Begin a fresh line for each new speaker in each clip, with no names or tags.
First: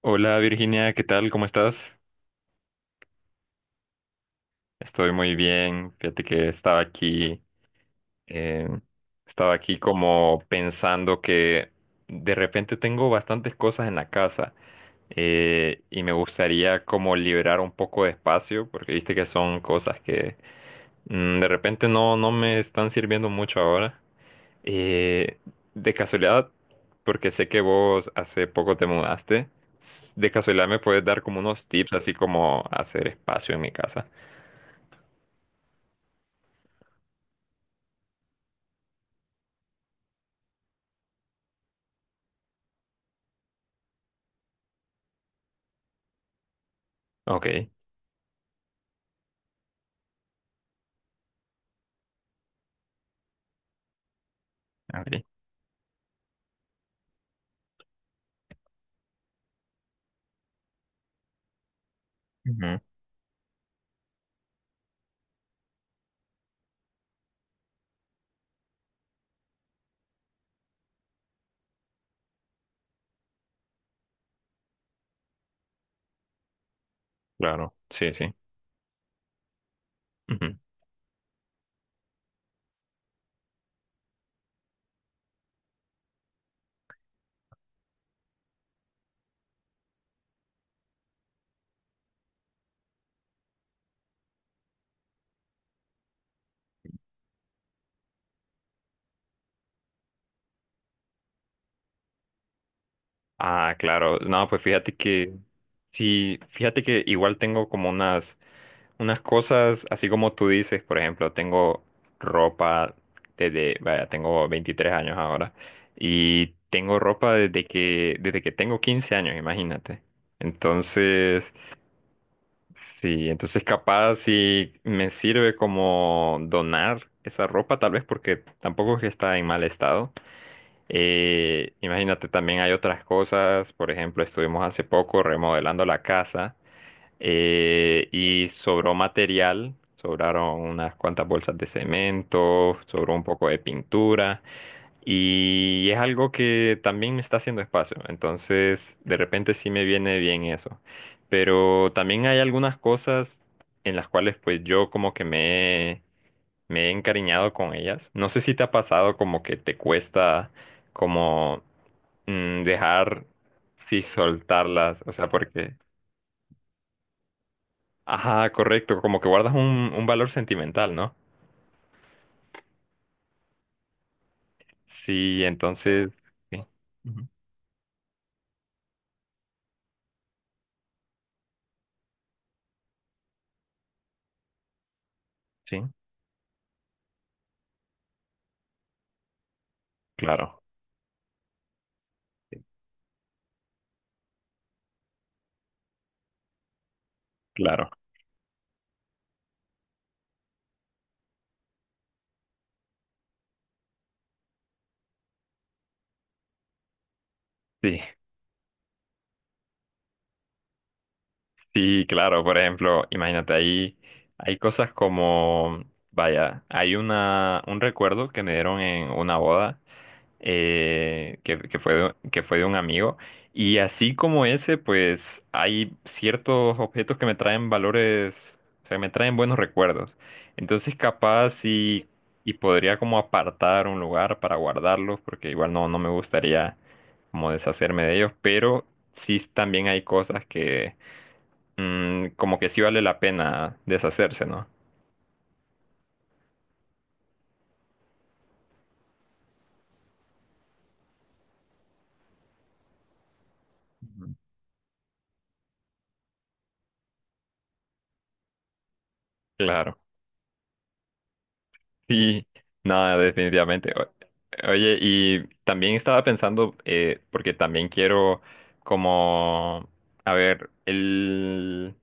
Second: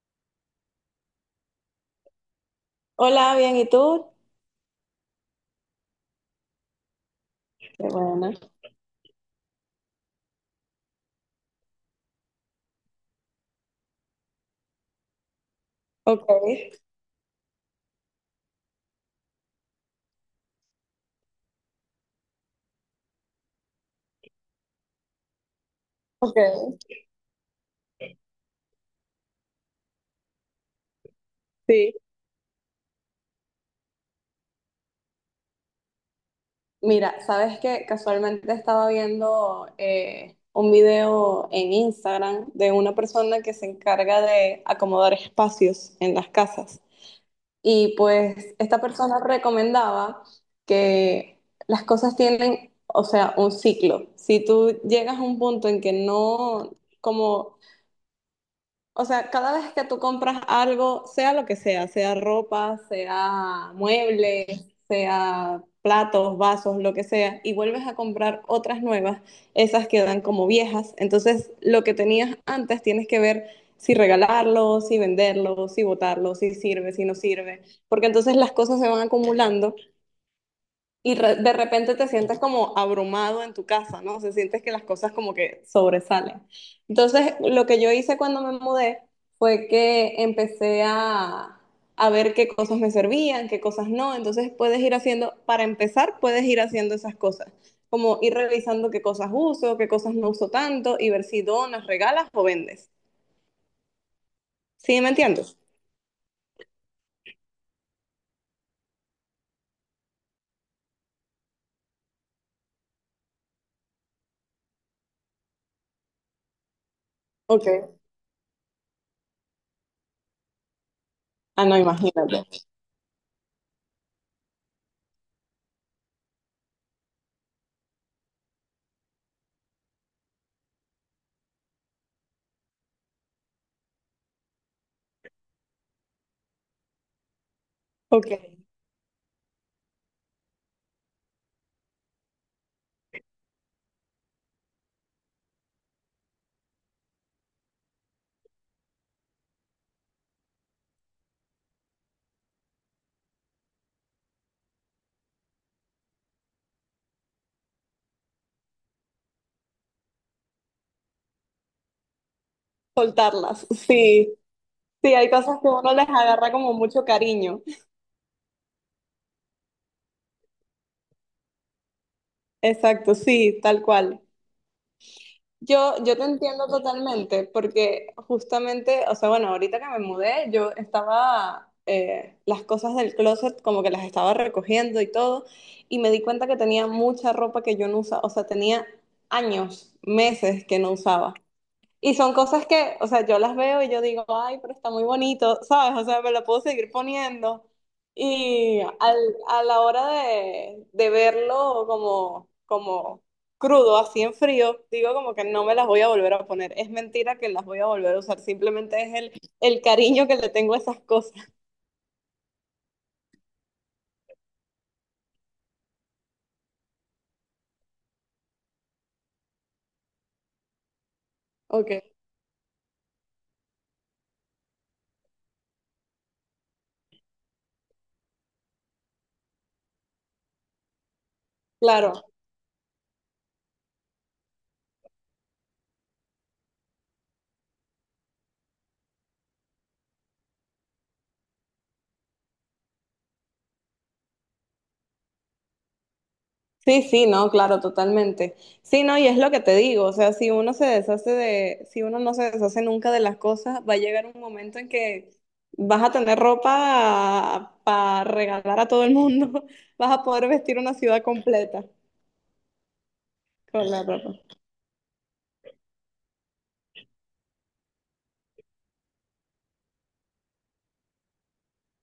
Hola Virginia, ¿qué tal? ¿Cómo estás?
Hola, bien, ¿y tú?
Estoy muy bien. Fíjate que
Qué bueno.
eh, estaba aquí como pensando que de repente tengo bastantes cosas en la casa, y me
Ok,
gustaría como liberar un poco de espacio porque viste que son cosas que de repente no me están sirviendo mucho ahora. Eh, de casualidad,
ok.
porque sé que vos hace poco te mudaste, de casualidad me puedes dar como unos tips,
Sí.
así como hacer espacio en mi casa.
Mira, sabes que casualmente estaba viendo un video en Instagram de una persona que se encarga de acomodar espacios en las casas.
Ok,
Y pues esta persona recomendaba que las cosas tienen, o sea, un ciclo. Si tú llegas
ok.
a un punto en que no, como o sea, cada vez que tú compras algo, sea lo que sea, sea
Ujú,
ropa, sea muebles, sea platos, vasos, lo que sea, y vuelves a comprar otras nuevas, esas quedan como viejas. Entonces, lo que tenías antes tienes que ver si regalarlo, si venderlo, si botarlo, si sirve, si no sirve,
claro,
porque
sí, sí.
entonces las cosas se van acumulando
Ujú.
y de repente te sientes como abrumado en tu casa, ¿no? O sea, sientes que las cosas como que sobresalen. Entonces, lo que yo hice cuando me mudé fue que empecé a ver qué cosas me servían, qué cosas no. Entonces, puedes ir haciendo, para empezar, puedes ir haciendo esas cosas, como ir revisando qué cosas uso, qué cosas no uso tanto y ver si donas, regalas o vendes.
Ah, claro. No, pues fíjate
¿Sí me
que,
entiendes?
sí, fíjate que igual tengo como unas unas cosas, así como tú dices, por ejemplo, tengo ropa desde, vaya, tengo 23 años ahora y tengo ropa desde
Ok.
que tengo 15 años, imagínate. Entonces,
Ah, no, imagínate.
sí, entonces capaz si me sirve como donar esa ropa, tal vez porque tampoco es que está en mal estado. Imagínate, también hay otras cosas, por ejemplo, estuvimos hace poco remodelando la casa.
Ok.
Y sobró material, sobraron unas cuantas bolsas de cemento, sobró un poco de pintura y es algo que también me está haciendo espacio, entonces de repente sí me viene bien eso. Pero también hay algunas cosas en las cuales pues yo como que me he encariñado con ellas. No sé si te ha pasado como que te cuesta como dejar,
Soltarlas,
sí,
sí.
soltarlas, o
Sí,
sea,
hay cosas que
porque...
uno les agarra como mucho cariño.
Ajá, correcto, como que guardas un valor sentimental, ¿no?
Exacto, sí, tal cual.
Sí,
Yo,
entonces,
yo te
sí,
entiendo
ujú,
totalmente, porque justamente, o sea, bueno, ahorita que me mudé, yo estaba, las cosas del closet como que las estaba recogiendo y todo,
sí,
y me di cuenta que tenía mucha ropa que yo no usaba, o sea, tenía años,
claro,
meses que no usaba. Y son
sí,
cosas que, o sea, yo las veo y yo digo, ay, pero está muy bonito, ¿sabes? O sea, me lo puedo seguir poniendo.
claro,
Y a la hora de verlo como, como crudo, así en frío, digo como que no me las voy a volver a poner. Es mentira que las voy a
sí,
volver a usar, simplemente es el cariño que le tengo a esas cosas.
sí, claro, por ejemplo, imagínate, ahí hay cosas como, vaya, hay un recuerdo que me dieron en una boda, que
Ok,
fue que fue de un amigo. Y así como ese, pues hay ciertos objetos que me traen valores, o sea, me traen buenos recuerdos. Entonces,
claro.
y podría como apartar un lugar para guardarlos, porque igual no me gustaría como deshacerme de ellos, pero sí también hay cosas que como que sí vale la pena deshacerse, ¿no?
Sí, sí, no, claro, totalmente. Sí, no, y es lo que te digo, o sea, si uno se deshace de, si uno no se deshace nunca de las cosas, va a llegar
Ujú.
un momento en que vas a tener ropa para regalar a todo el mundo,
Claro.
vas a poder vestir una ciudad completa
Sí, no,
con
definitivamente.
la
O-
ropa.
Oye, y también estaba pensando, porque también quiero como, a ver,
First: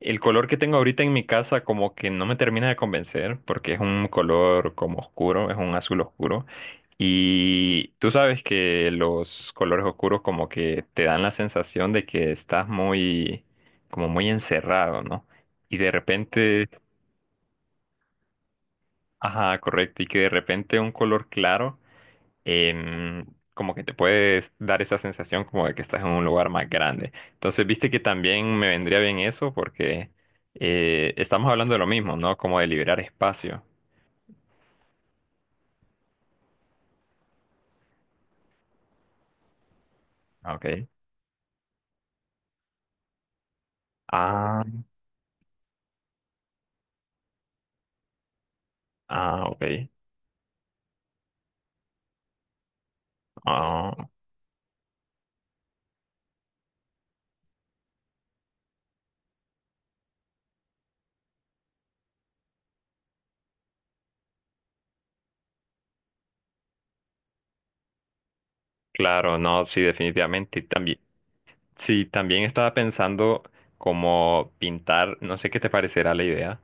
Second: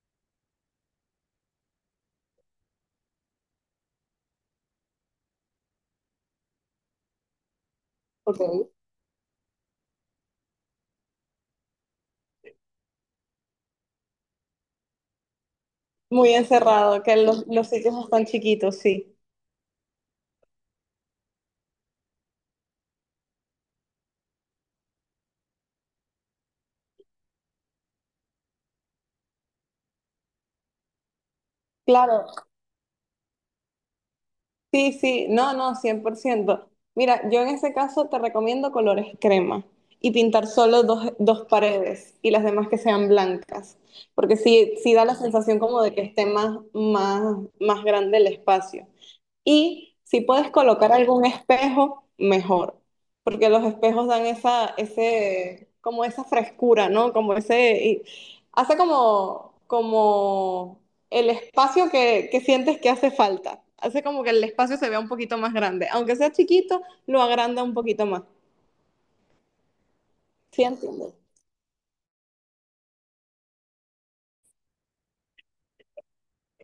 el color que tengo ahorita en mi casa como que no me termina de convencer, porque es un color como oscuro, es un azul oscuro. Y tú
Ok.
sabes que los colores oscuros como que te dan la sensación de que estás muy, como muy encerrado, ¿no? Y de
Muy
repente,
encerrado, que los sitios están chiquitos, sí.
ajá, correcto, y que de repente un color claro em, como que te puedes dar esa sensación como de que estás en un lugar más grande. Entonces, viste que también me vendría bien eso porque, estamos hablando de lo mismo,
Claro,
¿no? Como de liberar espacio.
sí, sí, no, no, cien por ciento. Mira, yo en ese caso te recomiendo colores crema y pintar solo
Ok.
dos, dos paredes y las demás que sean blancas, porque
Ah,
sí, sí da la sensación como de que esté más, más, más grande el espacio.
ah, ok.
Y si puedes colocar algún espejo, mejor, porque los
Ah,
espejos dan esa, ese, como esa frescura, ¿no? Como ese, y hace como, como el espacio que sientes que hace falta. Hace como que el espacio se vea un poquito más grande. Aunque sea chiquito, lo agranda un poquito más.
claro, no, sí, definitivamente.
¿Sí
También.
entiendes?
Sí, también estaba pensando como pintar, no sé qué te parecerá la idea,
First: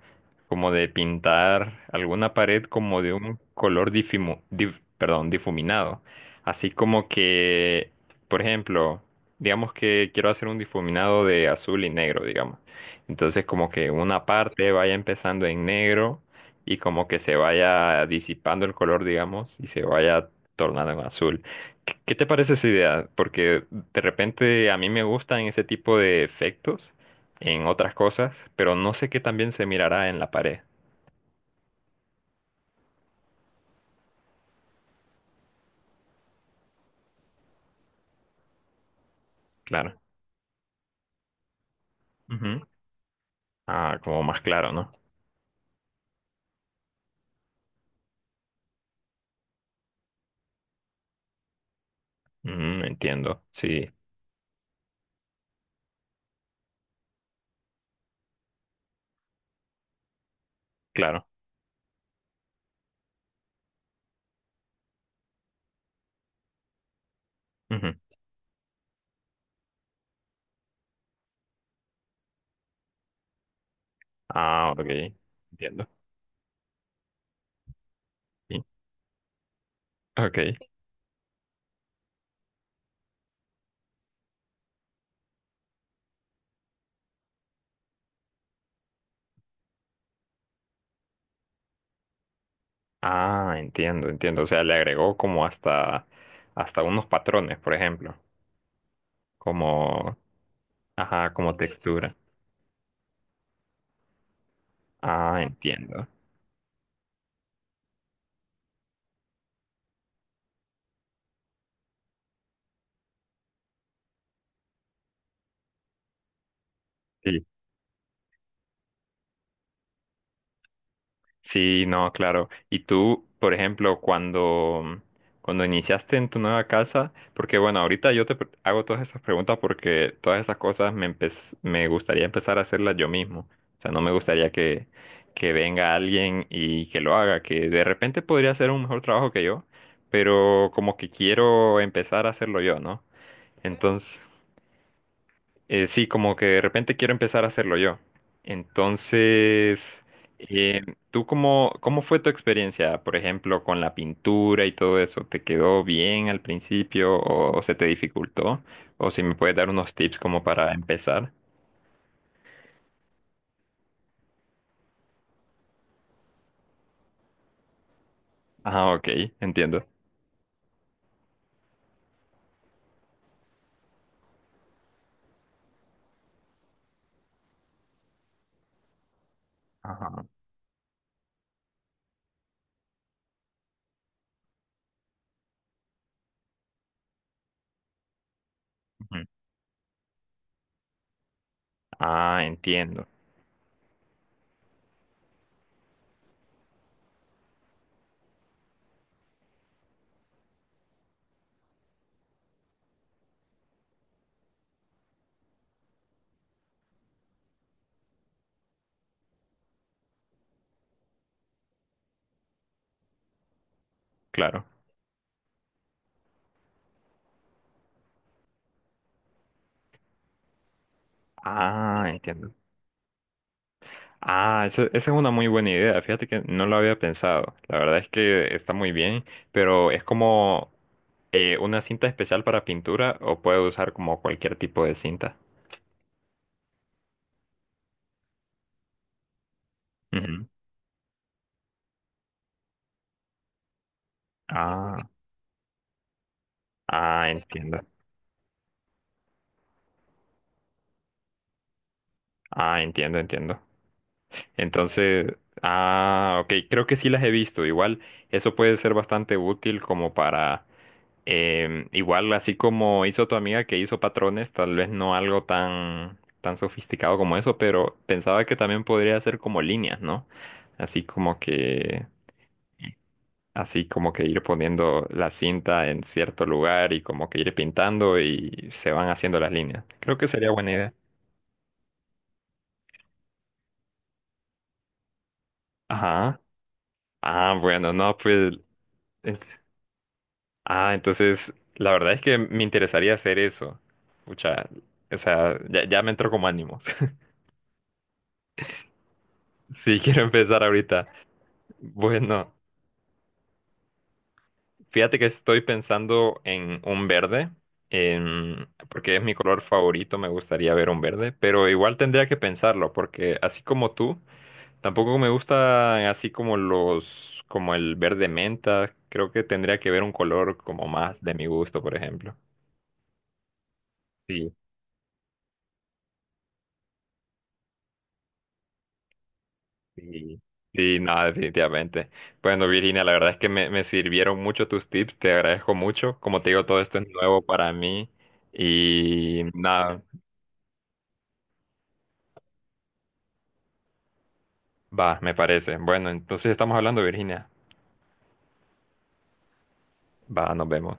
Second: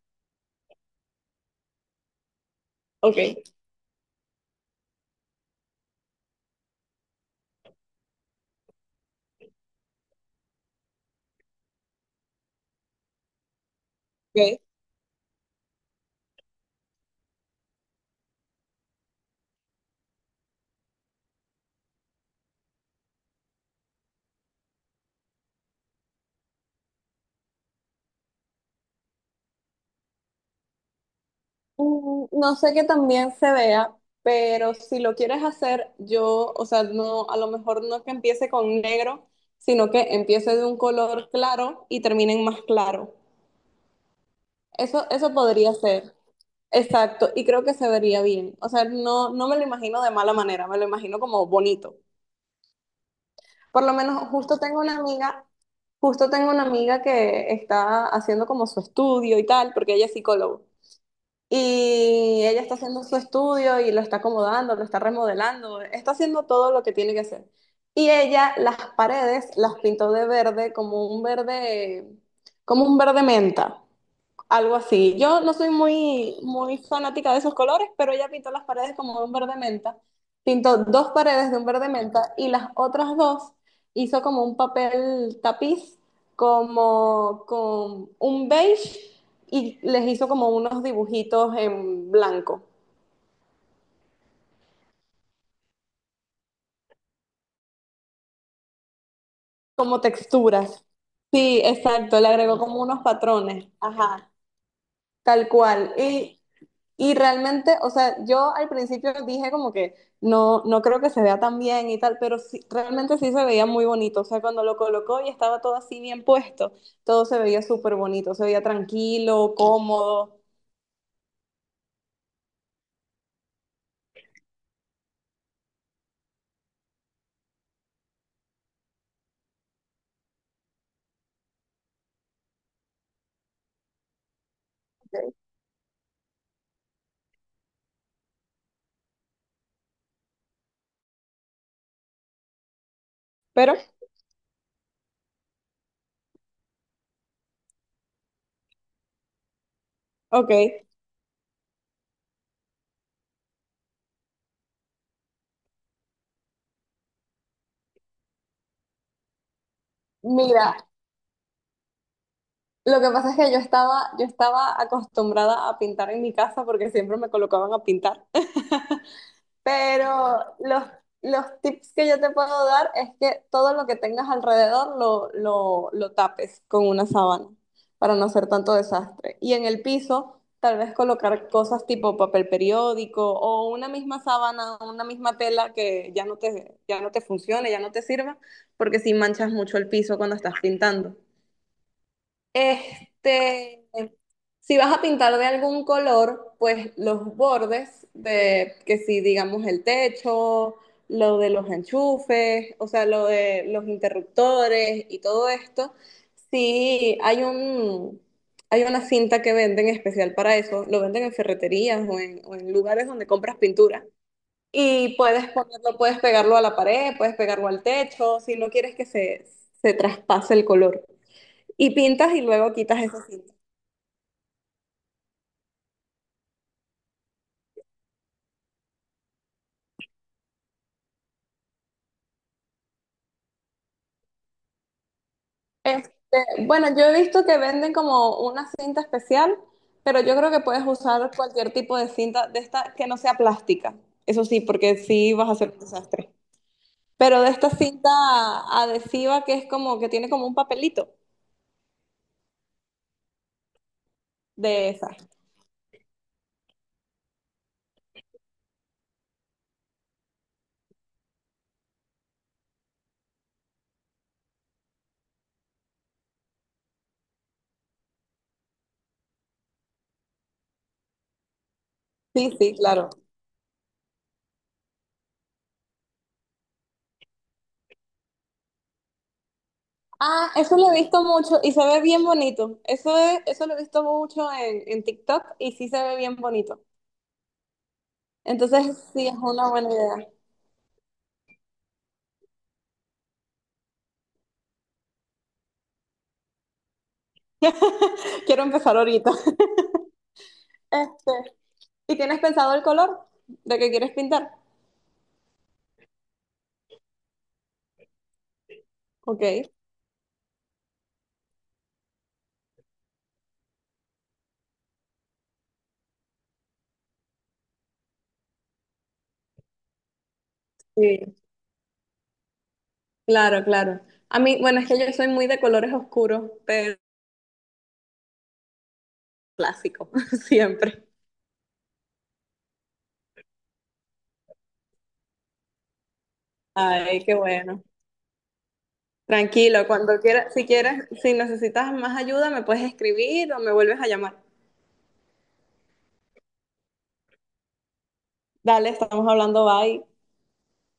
como de pintar alguna pared como de
Ok.
un color perdón, difuminado. Así como que, por ejemplo, digamos que quiero hacer un difuminado de azul y negro, digamos. Entonces como que una
Ok.
parte vaya empezando en negro y como que se vaya disipando el color, digamos, y se vaya tornando en azul. ¿Qué te parece esa idea? Porque de repente a mí me gustan ese tipo de efectos en otras cosas, pero no sé qué también se mirará en la pared.
No sé que también se vea, pero si lo quieres hacer, yo, o sea, no, a lo mejor no que empiece con negro, sino
Claro.
que empiece de un color claro y termine en más
Ujú.
claro.
Ah, como más claro, ¿no?
Eso podría ser. Exacto, y creo que se vería bien. O sea, no, no me lo imagino de mala manera, me lo imagino como bonito.
Ujú, entiendo.
Por
Sí,
lo menos, justo tengo una amiga, justo tengo una amiga que está haciendo como su estudio y tal, porque ella es psicóloga.
claro.
Y ella está haciendo su estudio y lo está acomodando, lo está remodelando, está haciendo todo lo que tiene que hacer.
Ujú.
Y ella las paredes las pintó de verde, como un verde, como un verde menta.
Ah,
Algo
ok.
así. Yo no soy
Entiendo.
muy, muy fanática de esos colores, pero ella pintó
Sí.
las paredes como de un verde menta.
Ok.
Pintó dos paredes de un verde menta y las otras dos hizo como un papel tapiz, como con un beige y les hizo como unos dibujitos en blanco,
Ah, entiendo, entiendo. O sea, le agregó como hasta, hasta unos patrones, por ejemplo.
como
Como,
texturas.
ajá, como
Sí,
textura.
exacto, le agregó como unos patrones. Ajá,
Ah,
tal cual.
entiendo.
Y realmente, o sea, yo al principio dije como que no, no creo que se vea tan bien y tal, pero sí, realmente sí se veía muy bonito. O sea, cuando lo colocó y estaba todo así bien puesto, todo se
Sí.
veía súper bonito, se veía tranquilo, cómodo.
Sí, no, claro. Y tú, por ejemplo, cuando iniciaste en tu nueva casa, porque bueno, ahorita hago todas esas preguntas porque todas esas cosas me gustaría empezar a hacerlas yo mismo. O sea, no me gustaría
Ok.
que venga alguien y que lo haga, que de repente podría hacer un mejor trabajo que yo, pero como que quiero empezar a hacerlo yo, ¿no?
Pero,
Entonces... Sí, como que de repente quiero empezar a hacerlo yo. Entonces,
ok,
eh, ¿tú cómo fue tu experiencia, por ejemplo, con la pintura y todo eso? ¿Te quedó bien al principio o se te dificultó? O si me puedes dar unos tips como para
mira,
empezar.
lo que pasa es que yo estaba acostumbrada a pintar en mi casa porque siempre me colocaban a pintar.
Ah, ok, entiendo.
Pero los tips que yo te puedo dar es que todo lo que tengas alrededor lo tapes con una sábana para no hacer tanto desastre. Y en el
Ajá.
piso, tal vez colocar cosas tipo papel periódico o una misma sábana, una misma tela que ya no te funcione, ya no te sirva, porque si
Ujú.
manchas mucho el piso cuando estás pintando.
Ah, entiendo,
Este, si vas a pintar de algún color, pues los bordes de, que si digamos el techo, lo de los enchufes, o sea, lo de los interruptores y todo esto, sí hay un, hay una cinta que venden especial para eso, lo venden en ferreterías o en lugares donde compras pintura.
claro.
Y puedes ponerlo, puedes pegarlo a la pared, puedes pegarlo al techo, si no quieres que se traspase el color. Y
Ah,
pintas y
entiendo.
luego quitas esa cinta.
Ah, esa es una muy buena idea. Fíjate que no lo había pensado. La verdad es que está muy bien, pero es como ¿una cinta especial para pintura o puedo usar como cualquier tipo de cinta?
Este, bueno, yo he visto que venden como una cinta especial, pero yo
Ujú.
creo que puedes usar cualquier tipo de cinta de esta que no sea plástica. Eso sí, porque
Ah,
sí vas a hacer un desastre.
ah,
Pero de esta
entiendo.
cinta adhesiva que es como que tiene como un papelito
Ah, entiendo, entiendo.
de esa.
Entonces, ah, ok, creo que sí las he visto. Igual, eso puede ser bastante útil como para, igual así como hizo tu amiga que hizo patrones, tal vez no algo tan, tan sofisticado como eso, pero pensaba que también podría ser como líneas, ¿no? Así como que...
Sí, sí, claro.
Así como que ir poniendo la cinta en cierto lugar y como que ir pintando y se van haciendo las líneas. Creo que
Ah,
sería buena
eso lo
idea.
he visto mucho y se ve bien bonito. Eso es, eso lo he visto mucho en TikTok y sí se ve bien
Ajá.
bonito.
Ah, bueno, no, pues...
Entonces, sí, es
en-
una buena idea.
Ah, entonces, la verdad es que me interesaría hacer eso. Pucha, o sea, ya, ya me entró como ánimos.
Quiero empezar ahorita.
Sí, quiero empezar ahorita.
Este. ¿Y tienes
Bueno,
pensado el color de que quieres pintar?
fíjate que estoy pensando en un verde, porque es mi color
Ok.
favorito, me gustaría ver un verde, pero igual tendría que pensarlo, porque así como tú... Tampoco me gusta así como los, como el verde menta. Creo que tendría que ver un color como más
Sí,
de mi gusto, por ejemplo.
claro, claro. A
Sí,
mí, bueno, es que yo soy muy de colores oscuros, pero clásico,
sí. Sí,
siempre.
no, definitivamente. Bueno, Virginia, la verdad es que me sirvieron mucho tus tips, te agradezco mucho. Como te digo, todo esto es
Ay, qué
nuevo para
bueno.
mí y
Tranquilo,
nada,
cuando quieras, si quieres, si necesitas más ayuda, me puedes escribir o me vuelves a llamar.
va, me parece. Bueno, entonces estamos hablando, Virginia.
Dale, estamos hablando, bye.
Va, nos vemos.